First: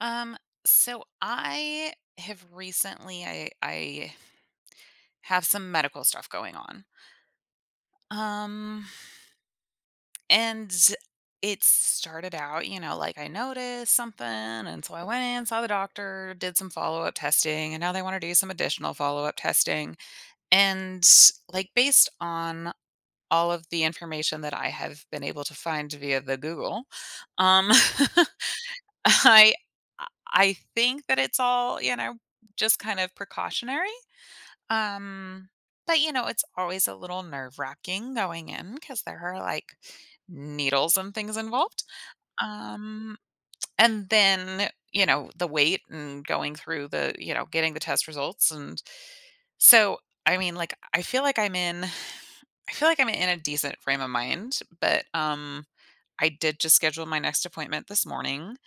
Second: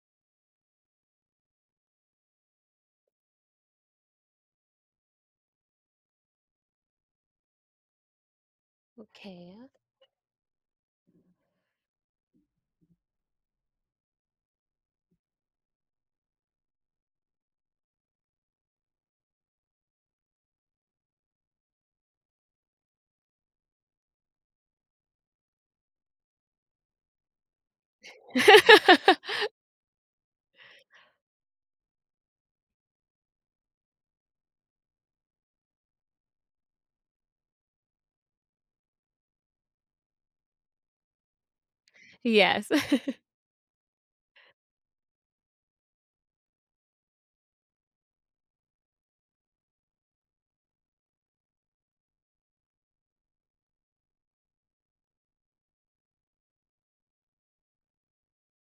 Um, so I have recently I have some medical stuff going on. Um, Okay. and it started out, you know, like I noticed something and so I went in, saw the doctor, did some follow-up testing, and now they want to do some additional follow-up testing. And like based on all of the information that I have been able to find via the Google, um I I think that it's all, you know, just kind of precautionary. Um, but you know, it's always a little nerve wracking going in because there are like needles and things involved. Yes. Um, and then, you know, the wait and going through the, you know, getting the test results. And so, I mean, like, I feel like I'm in, I feel like I'm in a decent frame of mind, but, I did just schedule my next appointment this morning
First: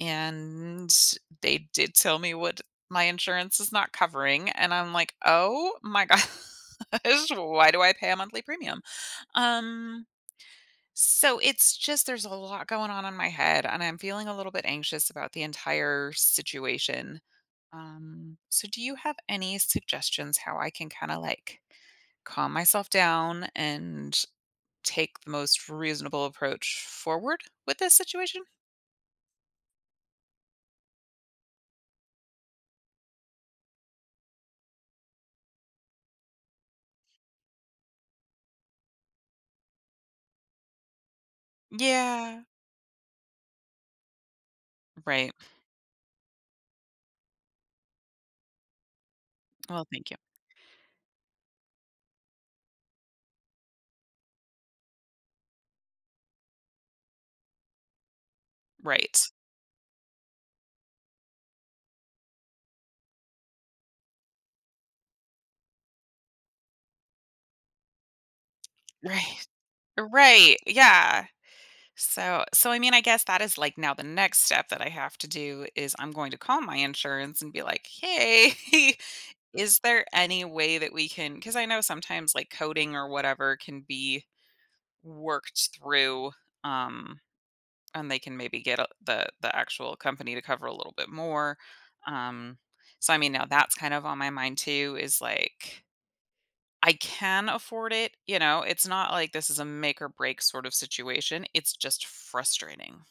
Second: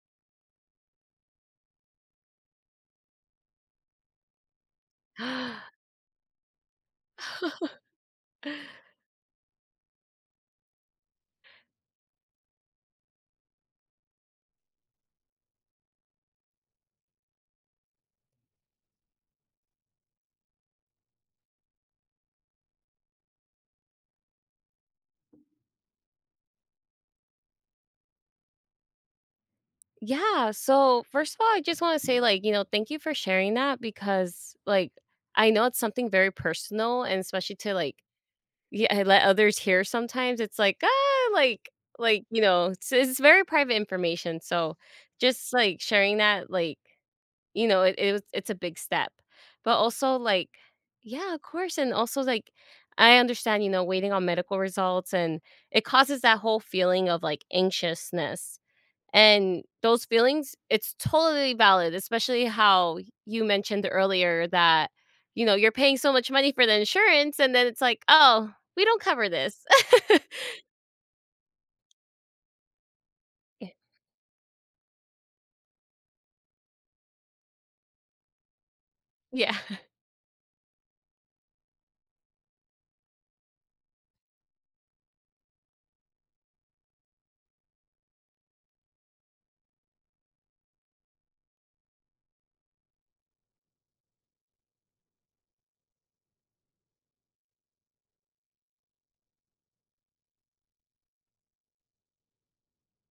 and they did tell me what my insurance is not covering, and I'm like, "Oh my gosh, why do I pay a monthly premium?" Um, so it's just there's a lot going on in my head, and I'm feeling a little bit anxious about the entire situation. So do you have any suggestions how I can kinda, like, calm myself down and take the most reasonable approach forward with this situation? Yeah, so first of all, I just wanna say, like, you know, thank you for sharing that because, like, I know it's something very personal and especially to, like, yeah, I let others hear sometimes, it's like, "Ah," like, Yeah. you know, it's very private information, so Right. just, like, sharing that, like, you know, it's a big step. But Well, thank also, you. like, yeah, of course, and also, like, I understand, you know, waiting on medical results, and it causes that whole feeling of, like, anxiousness, Right. and those feelings, it's totally valid, especially how you mentioned earlier that, you know, you're paying so much money for the insurance, and then it's like, "Oh, we don't cover Right. this." Right. Yeah. So I mean, I guess that is like now the next step that I have to do is I'm going to call my insurance and be like, "Hey, Yeah. is there any way that we can?" Because I know sometimes like coding or whatever can be worked through, um and they can maybe get a, the actual company to cover a little bit more. Um so I mean, now that's kind of on my mind too is like I can afford it, you know, it's not like this is a make or break sort of situation, it's just frustrating.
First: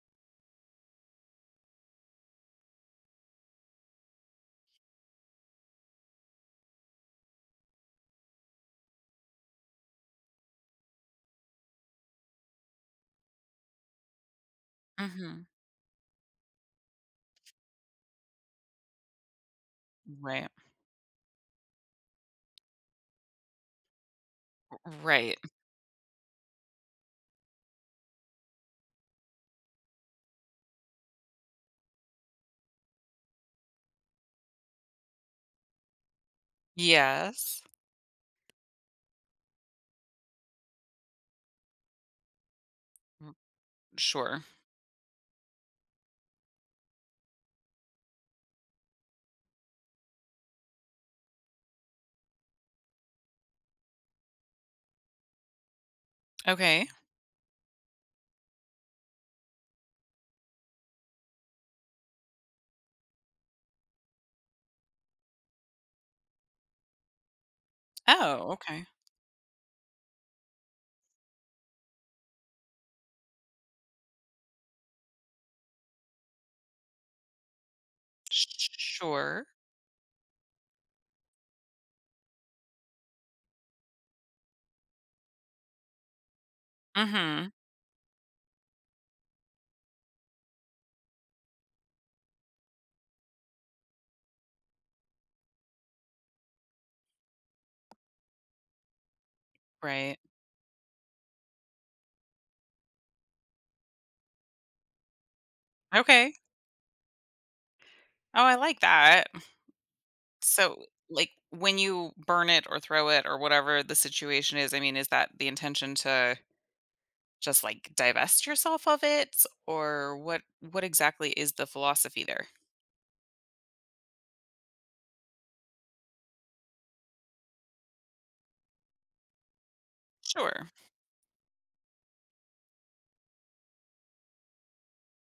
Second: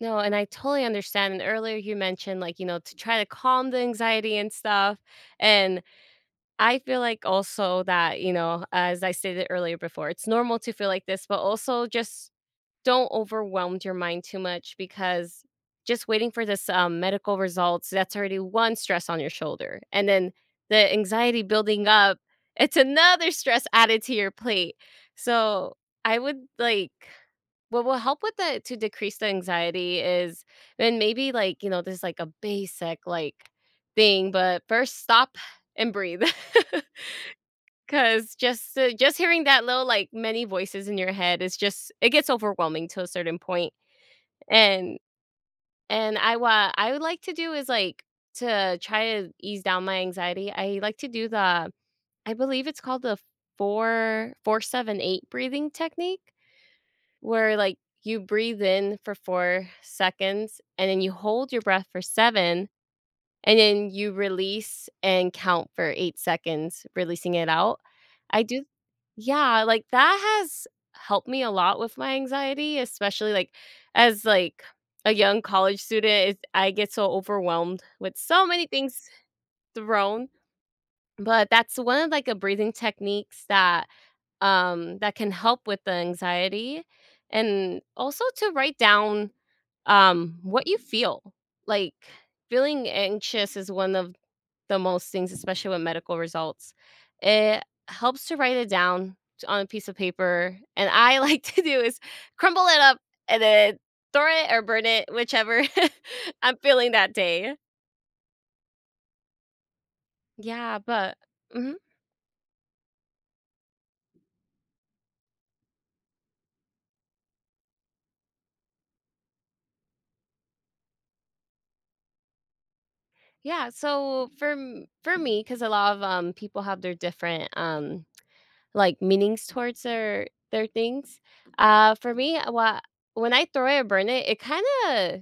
No, and I totally understand, and earlier you mentioned, like, you know, to try to calm the anxiety and stuff, and I feel like also that, you know, as I stated earlier before, it's normal to feel like this, but also just don't overwhelm your mind too much because Mhm. just waiting for this medical results, that's already one stress on your shoulder, and then Right. the anxiety building up, it's another stress added to your plate. Right. So I would like — what will help with the — to decrease the anxiety is — and maybe, like, you know, there's, like, a basic, like, thing, but first, stop and breathe. Yes. 'Cause just hearing that little, like, many voices in your head is just — it gets overwhelming to a M certain point, sure. and and I would like to do is, like, to try to ease down my anxiety, I like to do the — I believe it's called the four 7 8 breathing technique, Okay. where, like, you breathe in for 4 seconds, and then you hold your breath for 7, and then you release and count for 8 seconds, releasing it out. I Oh, do okay. Yeah, like, that has helped me a lot with my anxiety, especially, like, as, like, a young college student, it's — I get so overwhelmed with so many Sh things sure. thrown, but that's one of, like, a breathing techniques that, that can help with the anxiety, Mhm. and also to write down, what you feel. Like, feeling anxious is one of the most things, especially with medical results. It helps to write it down on a piece of Right. paper. And I like to do is crumble it up and then throw it or burn it, whichever Okay. I'm feeling that day. Oh, I like that. Yeah, So, but like, mhm. when you burn it or throw it or whatever the situation is, I mean, is that the intention to just, like, divest yourself of it? Or what exactly is the philosophy there? Yeah. So for for me, because a lot of people have their different like meanings towards their Sure. things. For me, what — when I throw it or burn it, it kind of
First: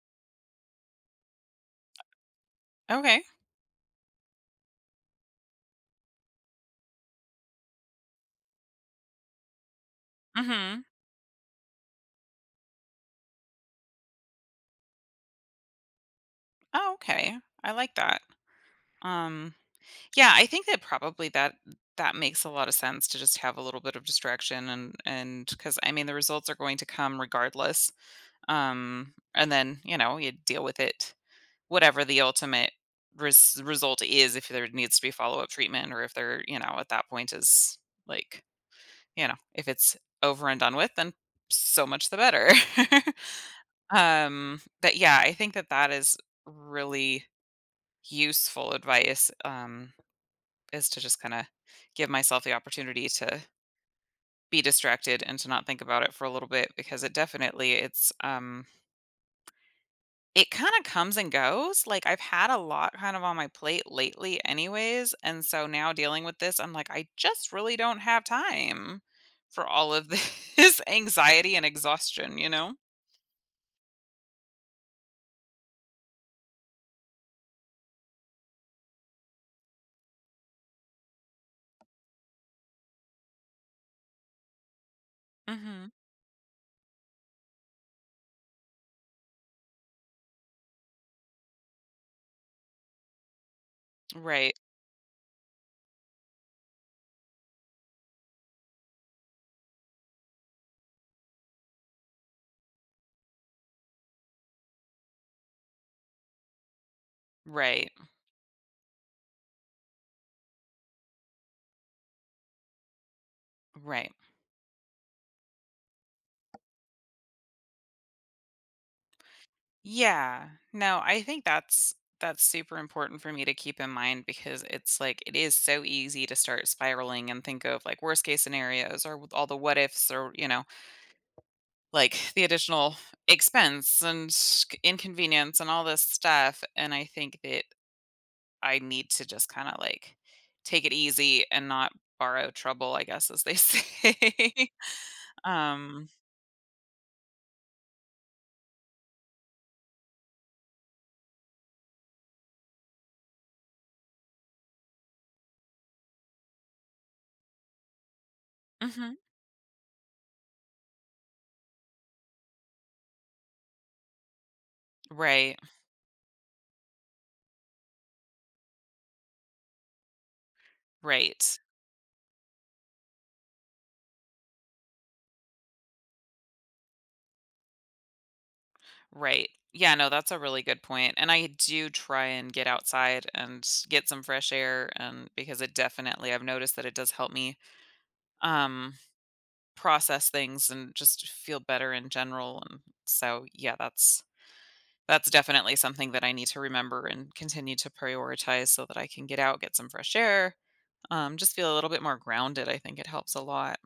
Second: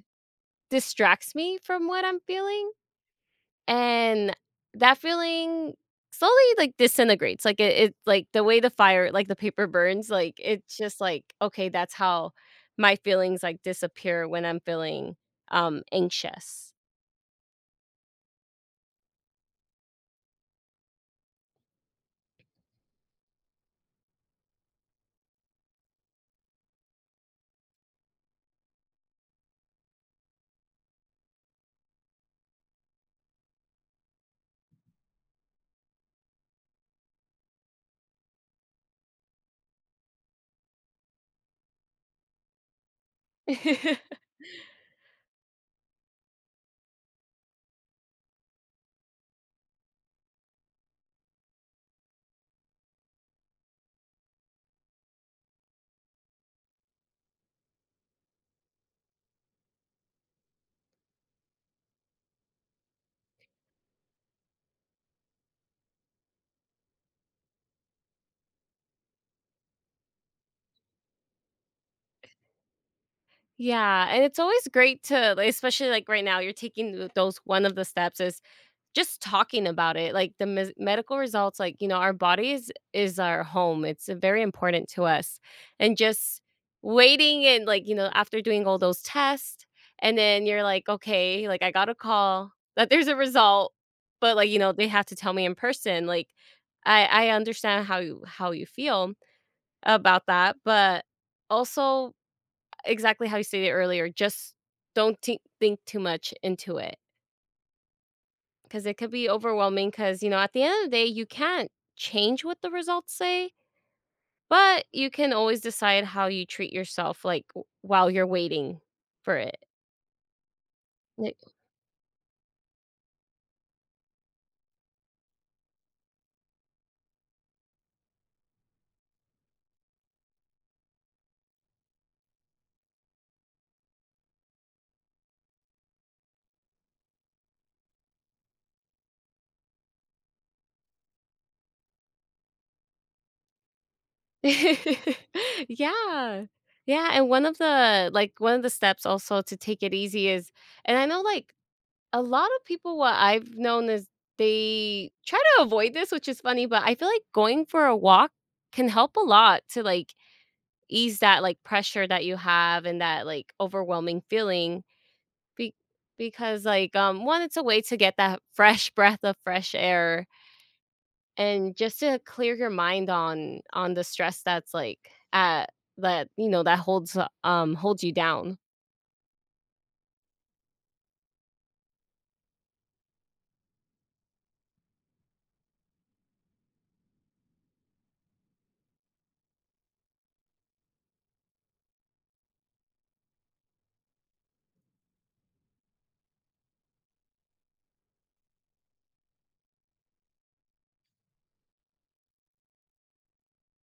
distracts me from what I'm feeling. Okay. And that feeling slowly, like, disintegrates, like, it like, the way the fire — like, the paper burns, like, it's Mhm. just like, okay, that's how my feelings, like, disappear when I'm feeling, anxious. Oh, okay. I like that. Um, yeah, I think that probably that makes a lot of sense to just have a little bit of distraction and because I mean the results are going to come regardless. And then you know you deal with it, whatever the ultimate result is, if there needs to be follow up treatment or if there you know at that point is like you know if it's over and done with, then so much the better. But yeah, I think that that is really useful advice, is to just kind of give myself the opportunity to be distracted and to not think about it for a little bit because it definitely it's, it kind of comes and goes like I've had a lot kind of on my plate lately anyways and so now dealing with this I'm like I just really don't have time for all of this anxiety and exhaustion, you know. Yeah, and it's always great to, like, especially, like, right now, you're taking th those — one of the steps is just talking about it, like the mes medical results, like, you know, our bodies is our home. It's very important to us. Hmm. And just waiting and, like, you know, after doing all those tests, and then you're like, okay, like I got a call that there's a result, but, like, Right. you know, they have to tell me in person. Like, I understand how you feel about that, but also exactly how you stated earlier, just don't think too much into it, Right. because it could be overwhelming, because, you know, at the end of the day, you can't change what the results say, Right. but you can always decide how you treat yourself, like, while you're waiting for it. Yeah. No, I think Like — that's super important for me to keep in mind because it's like it is so easy to start spiraling and think of like worst case scenarios or with all the what ifs or you know like the additional expense and inconvenience and all this stuff and I think that I need to just kind of like take it easy and not borrow trouble I guess as they say. um Yeah. Yeah, and one of the, like, one of the steps also to take it easy is — and I know, like, a lot of people — what I've known is they try to avoid this, which is funny, but I feel like going for a walk can help mhm, a lot to, like, ease that, like, pressure that you have and that, like, overwhelming feeling. right, Be Because, like, one, it's a way to get that fresh breath of fresh air, right. and just to clear your mind on the stress that's, like, at that, you know, that holds you down. Right. Yeah, no, that's a really good point. And I do try and get outside and get some fresh air and because it definitely I've noticed that it does help me um process things and just feel better in general and so yeah, that's definitely something that I need to remember and continue to prioritize so that I can get out, get some fresh air, just feel a little bit more grounded. I think it helps a lot.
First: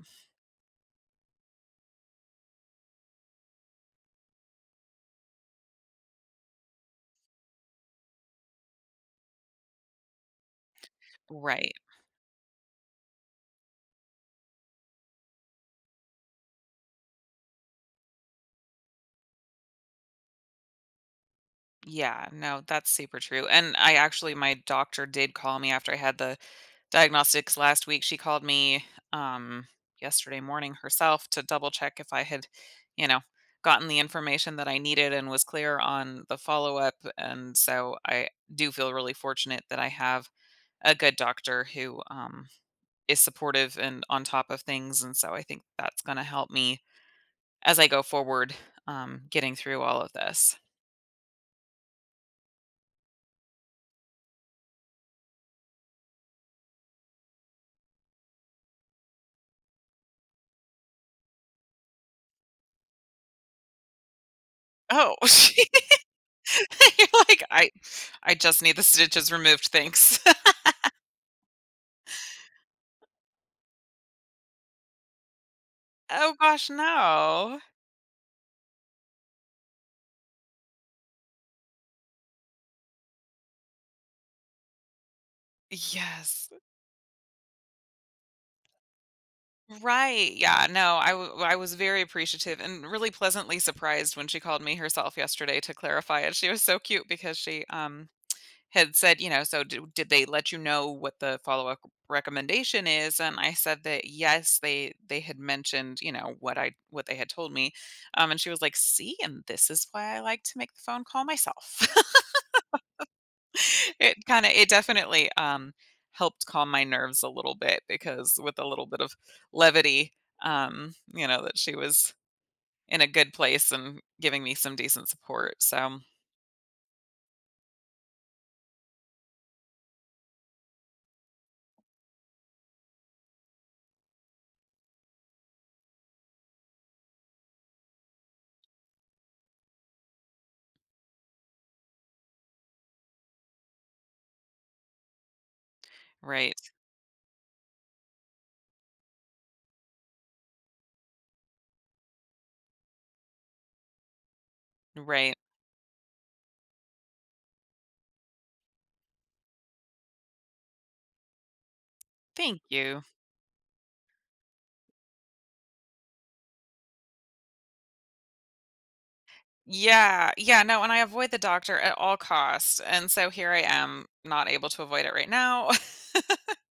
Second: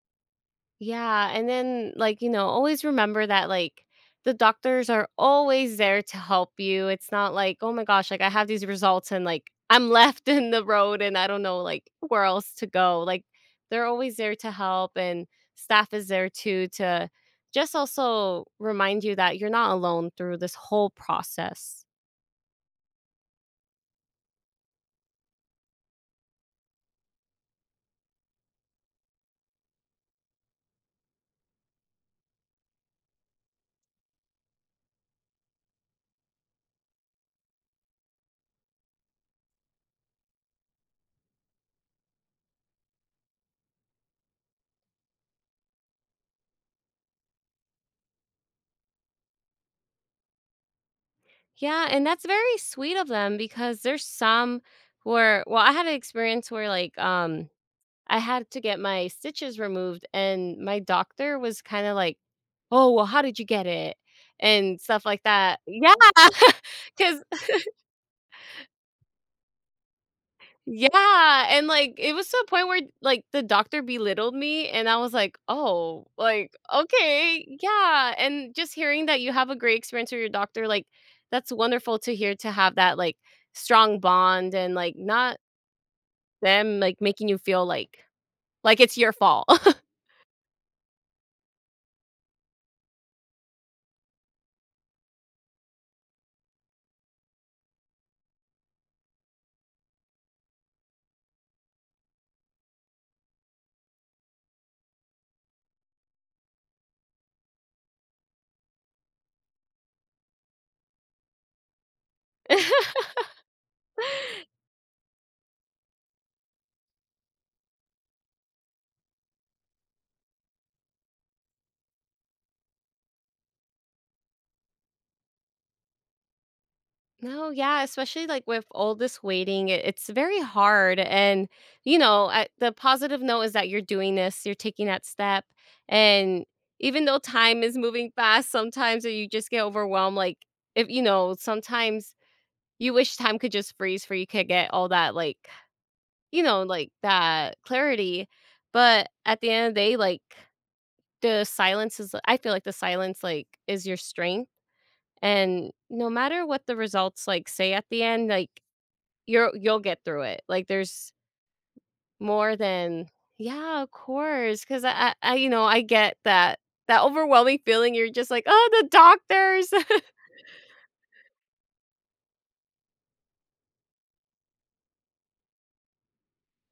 Yeah, and then, like, you know, always remember that, like, the doctors are always there to help you. It's not like, "Oh my gosh, like, I have these results and, like, I'm left in the road and I don't know, Right. like, where else to go." Like, they're always there to help, and staff is there too to just also remind you that you're not alone through this whole process. Yeah, no, that's super true. And I actually my doctor did call me after I had the diagnostics last week. She called me um yesterday morning herself to double check if I had, you know, gotten the information that I needed and was clear on the follow-up. And so I do feel really fortunate that I have a good doctor who is supportive and on top of things. And so I think that's going to help me as I go forward, getting through all of this. Yeah, and that's very sweet of them, because there's some where — well, I had an experience where, like, I had to get my stitches removed and my doctor was kind of like, "Oh, well, how did you get it?" and stuff Oh, like that. Yeah, because. You're like, I just need the stitches removed, thanks." Yeah, and, like, it was to a point where, like, the doctor belittled me, and I was like, "Oh, Oh like, gosh, okay, no. yeah," and just hearing that you have a great experience with your doctor, like, that's wonderful to hear, to have that, like, strong bond and, like, not Yes. them, like, making you feel like it's your fault. Right, yeah, no, I was very appreciative and really pleasantly surprised when she called me herself yesterday to clarify it. She was so cute because she, had said, you know, "So do did they let you know what the follow-up recommendation is?" And I said that, "Yes, they had mentioned, you know, what I what they had told me." And she was like, "See, and this is why I like to make the phone call myself." It kinda it definitely, helped calm my nerves a little bit because with a little bit of levity, you know, that she was in a good place and giving me some decent support, so. No, yeah, especially, like, with all this waiting, it's very hard. And, you know, I — the positive note is that you're doing this, you're taking that step. And even though time is moving fast, sometimes you just get overwhelmed. Like, if you know, sometimes you wish time could just freeze for — you could get all that, like, you Right, know, like that clarity. But at the end of the day, like, the silence is — I feel like the silence, like, is your strength. right. And no matter what the results, like, say at the end, like, you'll get through it. Like, there's more Thank you. than — Yeah, of course, 'cause I you know, I get that overwhelming feeling, you're just like, "Oh, the doctors." Yeah, yeah, no, and I avoid the doctor at all costs, and so here I am not able to avoid it right now.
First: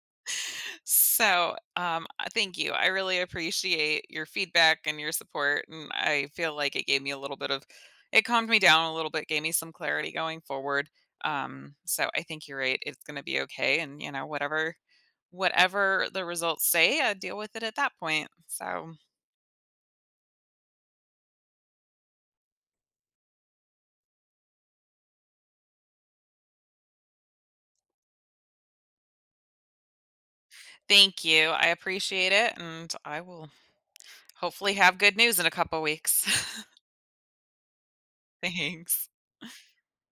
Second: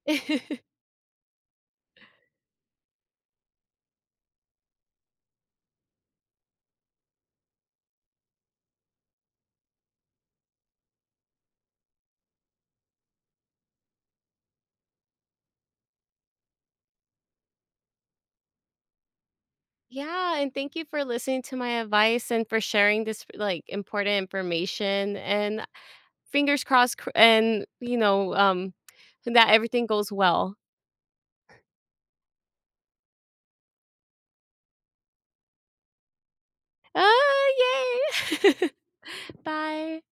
So, thank you. I really appreciate your feedback and your support. And I feel like it gave me a little bit of, it calmed me down a little bit, gave me some clarity going forward. So I think you're right. It's going to be okay. And, you know, whatever the results say, I deal with it at that point. So Yeah, and thank you for listening to my advice and for sharing this, like, important information, and fingers crossed, cr and, you know, that everything goes well. thank you. I appreciate it. And I will hopefully have good news in a couple weeks. Ah, yay. Thanks. Bye.